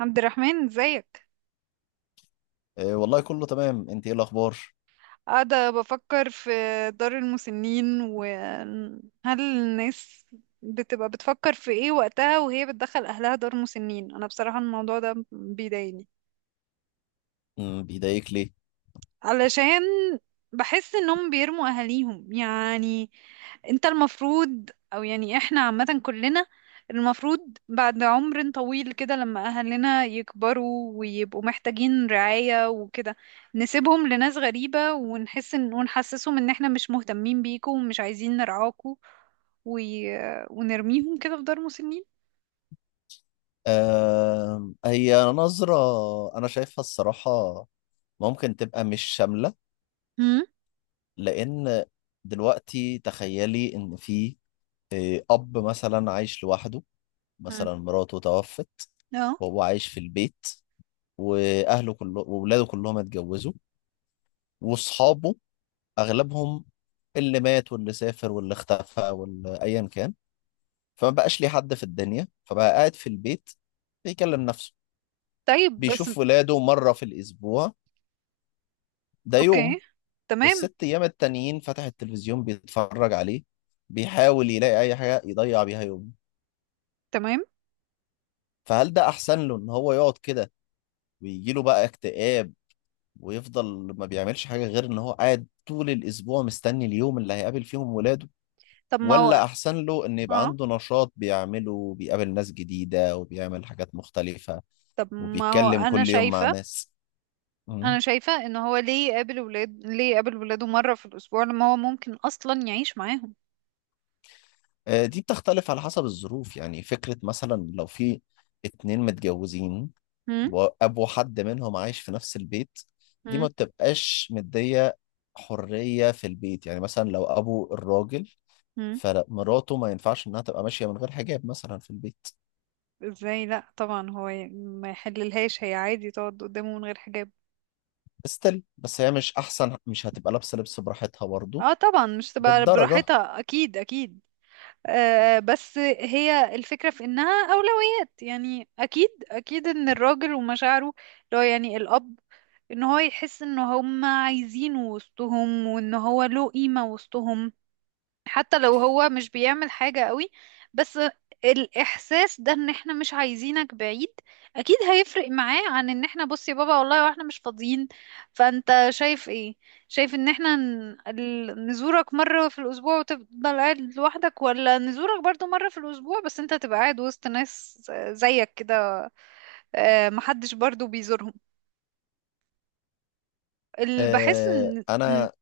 عبد الرحمن، ازيك؟ آه، والله كله تمام، انت ايه الاخبار؟ قاعدة بفكر في دار المسنين، وهل الناس بتبقى بتفكر في ايه وقتها وهي بتدخل اهلها دار مسنين؟ انا بصراحة الموضوع ده بيضايقني، بيضايقك ليه؟ علشان بحس انهم بيرموا اهاليهم يعني. انت المفروض، او يعني احنا عامة كلنا المفروض بعد عمر طويل كده لما اهلنا يكبروا ويبقوا محتاجين رعاية وكده، نسيبهم لناس غريبة ونحس ان ونحسسهم ان احنا مش مهتمين بيكم ومش عايزين نرعاكم و... ونرميهم كده في دار مسنين. آه، هي نظرة انا شايفها الصراحة، ممكن تبقى مش شاملة، امم لان دلوقتي تخيلي ان في اب مثلا عايش لوحده، امم مثلا مراته توفت اه. وهو عايش في البيت، واهله كله وولاده كلهم اتجوزوا، واصحابه اغلبهم، اللي مات واللي سافر واللي اختفى واللي ايا كان، فما بقاش ليه حد في الدنيا، فبقى قاعد في البيت بيكلم نفسه، طيب. بس. بيشوف ولاده مرة في الأسبوع، ده يوم، اوكي. تمام، والست أيام التانيين فتح التلفزيون بيتفرج عليه، بيحاول يلاقي أي حاجة يضيع بيها يومه. تمام. فهل ده أحسن له إن هو يقعد كده ويجيله بقى اكتئاب ويفضل ما بيعملش حاجة غير إن هو قاعد طول الأسبوع مستني اليوم اللي هيقابل فيهم ولاده؟ طب ما هو. ولا أحسن له إن يبقى اه، عنده نشاط بيعمله وبيقابل ناس جديدة وبيعمل حاجات مختلفة طب ما هو وبيتكلم انا كل يوم مع شايفه ناس؟ مم. انا شايفه ان هو ليه يقابل ولاده مره في الاسبوع لما هو ممكن اصلا يعيش معاهم؟ دي بتختلف على حسب الظروف، يعني فكرة مثلا لو في اتنين متجوزين هم وأبو حد منهم عايش في نفس البيت، دي ما هم بتبقاش مدية حرية في البيت. يعني مثلا لو أبو الراجل، هم فمراته ما ينفعش إنها تبقى ماشية من غير حجاب مثلا في البيت. ازاي؟ لا طبعا، هو ما يحللهاش هي عادي تقعد قدامه من غير حجاب. استل بس هي مش أحسن، مش هتبقى لابسة لبس براحتها برضه اه طبعا، مش تبقى للدرجة. براحتها، اكيد اكيد. آه، بس هي الفكره في انها اولويات، يعني اكيد اكيد ان الراجل ومشاعره، اللي هو يعني الاب، ان هو يحس ان هم عايزينه وسطهم وان هو له قيمه وسطهم، حتى لو هو مش بيعمل حاجة قوي، بس الإحساس ده إن إحنا مش عايزينك بعيد أكيد هيفرق معاه عن إن إحنا بص يا بابا والله وإحنا مش فاضيين. فأنت شايف إيه؟ شايف إن إحنا نزورك مرة في الأسبوع وتفضل قاعد لوحدك، ولا نزورك برضو مرة في الأسبوع بس أنت تبقى قاعد وسط ناس زيك كده؟ آه، محدش برضو بيزورهم. اللي بحس آه، إن أنا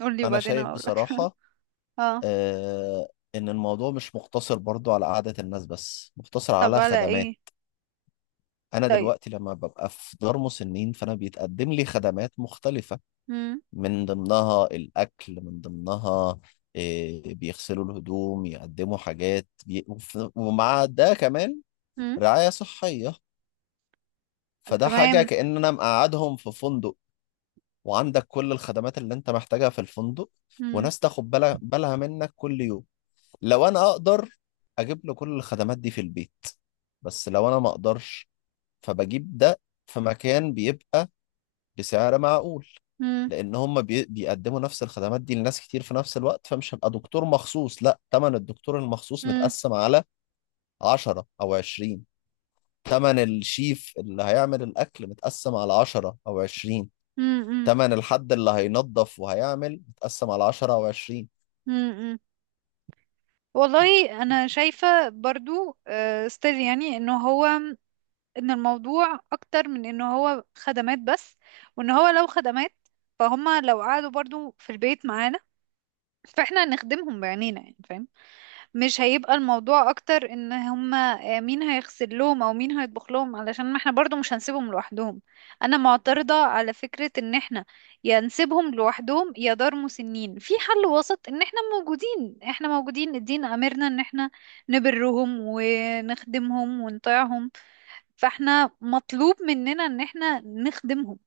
قولي أنا وبعدين شايف أقولك. بصراحة، اه. آه ان الموضوع مش مقتصر برضو على قعدة الناس بس، مقتصر طب على على خدمات. إيه؟ انا طيب. دلوقتي لما ببقى في دار مسنين فانا بيتقدم لي خدمات مختلفة، مم. من ضمنها الاكل، من ضمنها بيغسلوا الهدوم، يقدموا حاجات ومع ده كمان مم. رعاية صحية. فده حاجة تمام. كأن انا مقعدهم في فندق، وعندك كل الخدمات اللي انت محتاجها في الفندق، مم. وناس تاخد بالها منك كل يوم. لو انا اقدر اجيب له كل الخدمات دي في البيت، بس لو انا ما اقدرش فبجيب ده في مكان بيبقى بسعر معقول، مم. لان هم بيقدموا نفس الخدمات دي لناس كتير في نفس الوقت، فمش هبقى دكتور مخصوص، لا تمن الدكتور المخصوص مم. متقسم على 10 او 20، تمن الشيف اللي هيعمل الاكل متقسم على 10 او 20، مم. تمن الحد اللي هينظف وهيعمل متقسم على 10 او 20. مم. مم. والله انا شايفة برضو ستيل يعني انه هو، ان الموضوع اكتر من انه هو خدمات بس. وان هو لو خدمات، فهم لو قعدوا برضو في البيت معانا فاحنا هنخدمهم بعينينا، يعني فاهم؟ مش هيبقى الموضوع اكتر ان هما، آه، مين هيغسل لهم او مين هيطبخ لهم، علشان ما احنا برضو مش هنسيبهم لوحدهم. انا معترضة على فكرة ان احنا يا نسيبهم لوحدهم يا دار مسنين. في حل وسط، ان احنا موجودين، احنا موجودين. الدين امرنا ان احنا نبرهم ونخدمهم ونطيعهم، فاحنا مطلوب مننا ان احنا نخدمهم.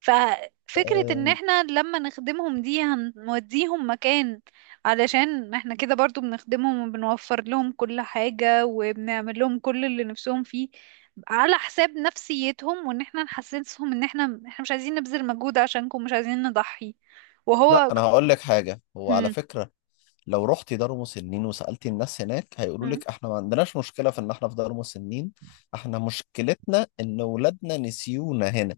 ففكرة ان أم، احنا لما نخدمهم دي هنوديهم مكان علشان احنا كده برضو بنخدمهم وبنوفر لهم كل حاجة وبنعمل لهم كل اللي نفسهم فيه، على حساب نفسيتهم وان احنا نحسسهم ان احنا مش عايزين نبذل مجهود عشانكم، مش عايزين نضحي. لا وهو. انا هقول لك حاجة، هو على هم. فكرة لو رحتي دار مسنين وسألتي الناس هناك هيقولوا هم. لك احنا ما عندناش مشكلة في ان احنا في دار مسنين، احنا مشكلتنا ان ولادنا نسيونا هنا.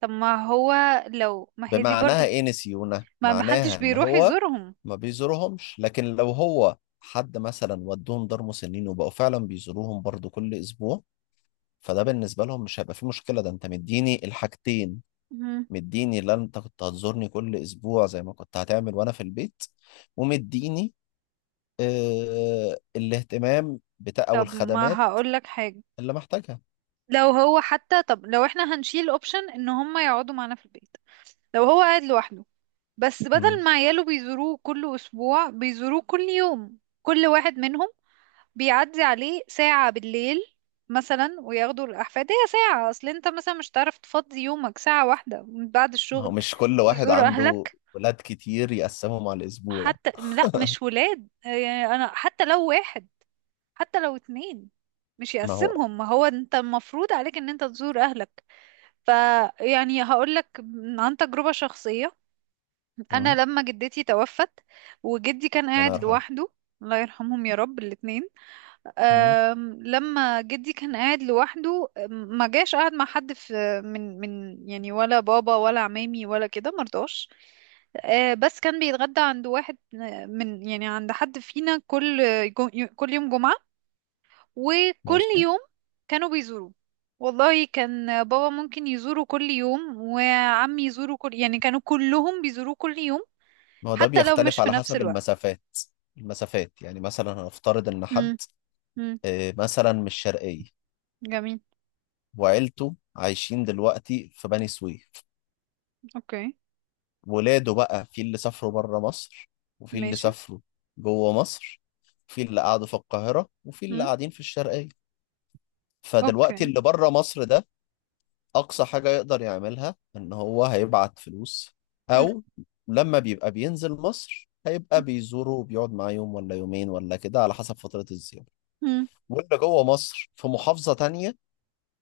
طب ما هو، لو ما هي دي بمعناها برضو، ايه نسيونا؟ ما حدش معناها ان بيروح هو يزورهم. ما بيزورهمش. لكن لو هو حد مثلا ودوهم دار مسنين وبقوا فعلا بيزوروهم برضو كل اسبوع، فده بالنسبة لهم مش هيبقى فيه مشكلة. ده انت مديني الحاجتين، هم. مديني اللي انت كنت هتزورني كل اسبوع زي ما كنت هتعمل وانا في البيت، ومديني الاهتمام بتاع او طب ما الخدمات هقول لك حاجة، اللي محتاجها. لو هو حتى، طب لو احنا هنشيل اوبشن ان هم يقعدوا معانا في البيت، لو هو قاعد لوحده بس مم. بدل ما عياله بيزوروه كل أسبوع بيزوروه كل يوم، كل واحد منهم بيعدي عليه ساعة بالليل مثلا وياخدوا الأحفاد. هي ساعة، أصل أنت مثلا مش هتعرف تفضي يومك ساعة واحدة من بعد ما هو الشغل مش كل واحد تزور عنده أهلك؟ ولاد كتير يقسمهم على الاسبوع. حتى لا، مش ولاد يعني، أنا حتى لو واحد، حتى لو اتنين، مش ما هو. يقسمهم، ما هو أنت المفروض عليك أن أنت تزور أهلك. فيعني هقولك عن تجربة شخصية، انا مم. لما جدتي توفت وجدي كان الله قاعد يرحمه. لوحده، الله يرحمهم يا رب الاتنين، مم. لما جدي كان قاعد لوحده ما جاش قاعد مع حد، في من من يعني ولا بابا ولا عمامي ولا كده، مرضاش. بس كان بيتغدى عند واحد، من يعني عند حد فينا كل جو- كل يوم جمعة. وكل ماشي. يوم كانوا بيزوروه، والله كان بابا ممكن يزوره كل يوم وعمي يزوره كل، يعني كانوا كلهم بيزوروه كل يوم، ما هو ده حتى لو مش بيختلف في على نفس حسب الوقت. المسافات، المسافات يعني مثلا هنفترض ان حد امم. امم. مثلا من الشرقية جميل. وعيلته عايشين دلوقتي في بني سويف، اوكي. ولاده بقى في اللي سافروا بره مصر وفي اللي ماشي. سافروا جوه مصر، في اللي قعدوا في القاهرة وفي اللي امم. قاعدين في الشرقية. فدلوقتي اوكي. اللي بره مصر ده اقصى حاجة يقدر يعملها ان هو هيبعت فلوس، امم. او لما بيبقى بينزل مصر هيبقى بيزوره وبيقعد معاه يوم ولا يومين ولا كده على حسب فترة الزيارة. امم. واللي جوه مصر في محافظة تانية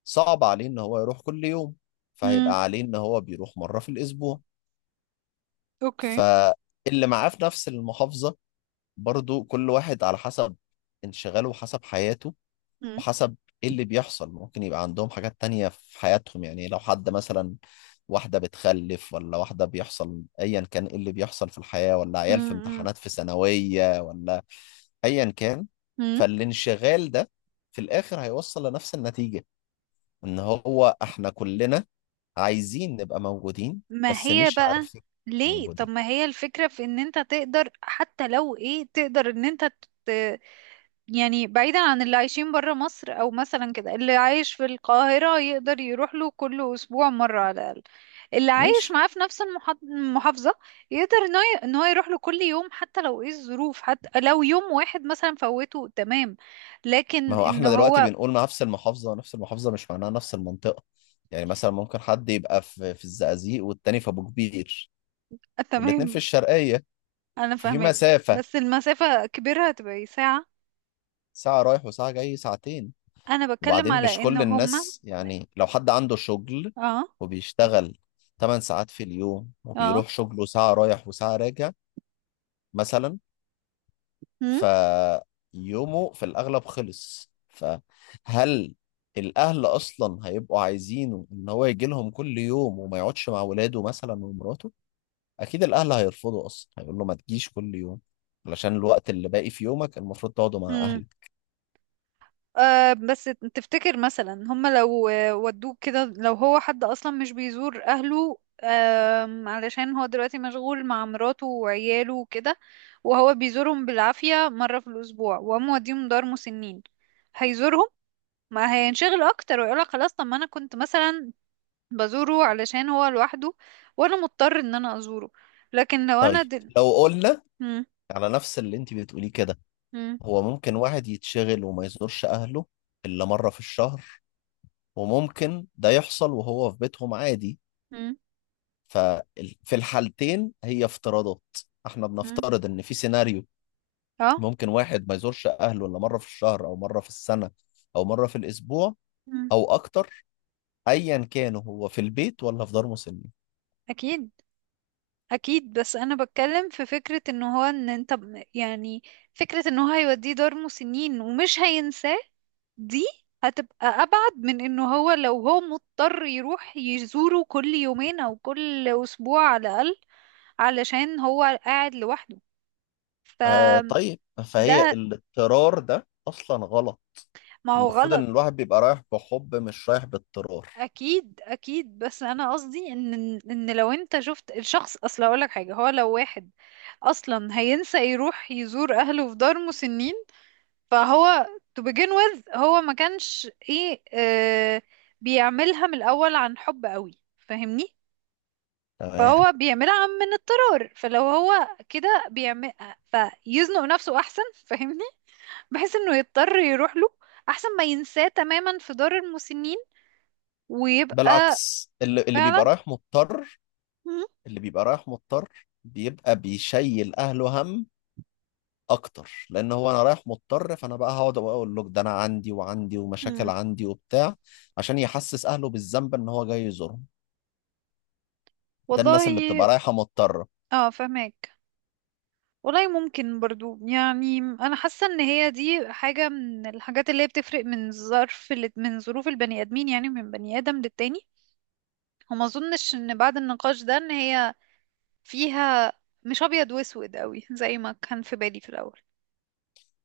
صعب عليه ان هو يروح كل يوم، امم. فهيبقى عليه ان هو بيروح مرة في الاسبوع. اوكي. فاللي معاه في نفس المحافظة برضو كل واحد على حسب انشغاله وحسب حياته امم. وحسب ايه اللي بيحصل، ممكن يبقى عندهم حاجات تانية في حياتهم، يعني لو حد مثلا واحدة بتخلف ولا واحدة بيحصل ايا كان ايه اللي بيحصل في الحياة، ولا عيال في امم. امتحانات في ثانوية ولا ايا كان. امم. فالانشغال ده في الاخر هيوصل لنفس النتيجة، ان هو احنا كلنا عايزين نبقى موجودين ما بس هي مش بقى عارفين ليه؟ طب موجودين. ما هي الفكرة في ان انت تقدر، حتى لو ايه، تقدر ان انت يعني، بعيدا عن اللي عايشين برا مصر او مثلا كده، اللي عايش في القاهرة يقدر يروح له كل اسبوع مرة على الاقل، اللي عايش ماشي. معاه في نفس المحافظة يقدر ان هو إن هو يروح له كل يوم، حتى لو ايه الظروف، حتى لو يوم واحد مثلا فوته تمام، ما لكن هو ان احنا دلوقتي هو. بنقول نفس المحافظة، نفس المحافظة مش معناها نفس المنطقة، يعني مثلا ممكن حد يبقى في الزقازيق والتاني في أبو كبير والاتنين في تمام. الشرقية، انا ففي فاهمك. مسافة بس المسافة كبيرة هتبقى إيه، ساعة. ساعة رايح وساعة جاي، ساعتين. انا بتكلم وبعدين مش على ان كل هما. الناس، يعني لو حد عنده شغل اه. وبيشتغل 8 ساعات في اليوم اه. وبيروح شغله ساعة رايح وساعة راجع مثلا، فيومه في الأغلب خلص. فهل الأهل أصلا هيبقوا عايزينه إن هو يجي لهم كل يوم وما يقعدش مع ولاده مثلا ومراته؟ أكيد الأهل هيرفضوا، أصلا هيقول له ما تجيش كل يوم، علشان الوقت اللي باقي في يومك المفروض تقعده مع هم. أهلك. آه بس تفتكر مثلا هم لو، آه، ودوك كده، لو هو حد اصلا مش بيزور اهله، آم، علشان هو دلوقتي مشغول مع مراته وعياله وكده، وهو بيزورهم بالعافية مرة في الاسبوع، وقام موديهم دار مسنين، هيزورهم؟ ما هينشغل اكتر ويقولك خلاص، طب ما انا كنت مثلا بزوره علشان هو لوحده وانا مضطر ان انا ازوره، لكن لو طيب، انا لو قلنا مم. على نفس اللي أنت بتقوليه كده، مم. هو ممكن واحد يتشغل وما يزورش أهله إلا مرة في الشهر، وممكن ده يحصل وهو في بيتهم عادي. مم. ففي الحالتين هي افتراضات، احنا مم. بنفترض ان في سيناريو اه. ممكن واحد ما يزورش اهله الا مره في الشهر او مره في السنه او مره في الاسبوع مم. او اكتر، ايا كان هو في البيت ولا في دار مسنين. اكيد اكيد، بس انا بتكلم في فكرة ان هو، ان انت يعني فكرة ان هو هيوديه دار مسنين ومش هينساه دي، هتبقى ابعد من انه هو لو هو مضطر يروح يزوره كل يومين او كل اسبوع على الاقل علشان هو قاعد لوحده. آه، فده. طيب، فهي الاضطرار ده اصلا غلط، ما هو المفروض ان غلط. الواحد بيبقى رايح بحب مش رايح باضطرار. اكيد اكيد، بس انا قصدي ان، ان لو انت شفت الشخص، اصل اقول لك حاجه، هو لو واحد اصلا هينسى يروح يزور اهله في دار مسنين، فهو to begin with هو ما كانش، ايه آه، بيعملها من الاول عن حب قوي، فاهمني؟ تمام. فهو بيعملها من اضطرار، فلو هو كده بيعمل فيزنق نفسه احسن، فاهمني؟ بحيث انه يضطر يروح له احسن ما ينساه تماما في دار المسنين ويبقى. بالعكس اللي فعلا. بيبقى رايح مضطر، مم. اللي بيبقى رايح مضطر بيبقى بيشيل اهله هم اكتر، لان هو انا رايح مضطر، فانا بقى هقعد اقول له ده انا عندي وعندي ومشاكل مم. عندي وبتاع، عشان يحسس اهله بالذنب ان هو جاي يزورهم، ده الناس اللي بتبقى والله. رايحه مضطره. اه فهمك. والله ممكن برضو، يعني انا حاسه ان هي دي حاجه من الحاجات اللي هي بتفرق من من ظروف البني ادمين، يعني من بني ادم للتاني، وما اظنش ان بعد النقاش ده ان هي فيها، مش ابيض واسود قوي زي ما كان في بالي في الاول.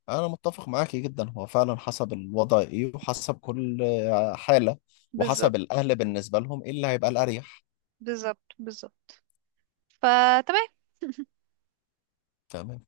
انا متفق معاكي جدا، هو فعلا حسب الوضع ايه وحسب كل حاله، بالظبط، وحسب الاهل بالنسبه لهم ايه اللي هيبقى الاريح. بالظبط. بالظبط. فتمام. تمام.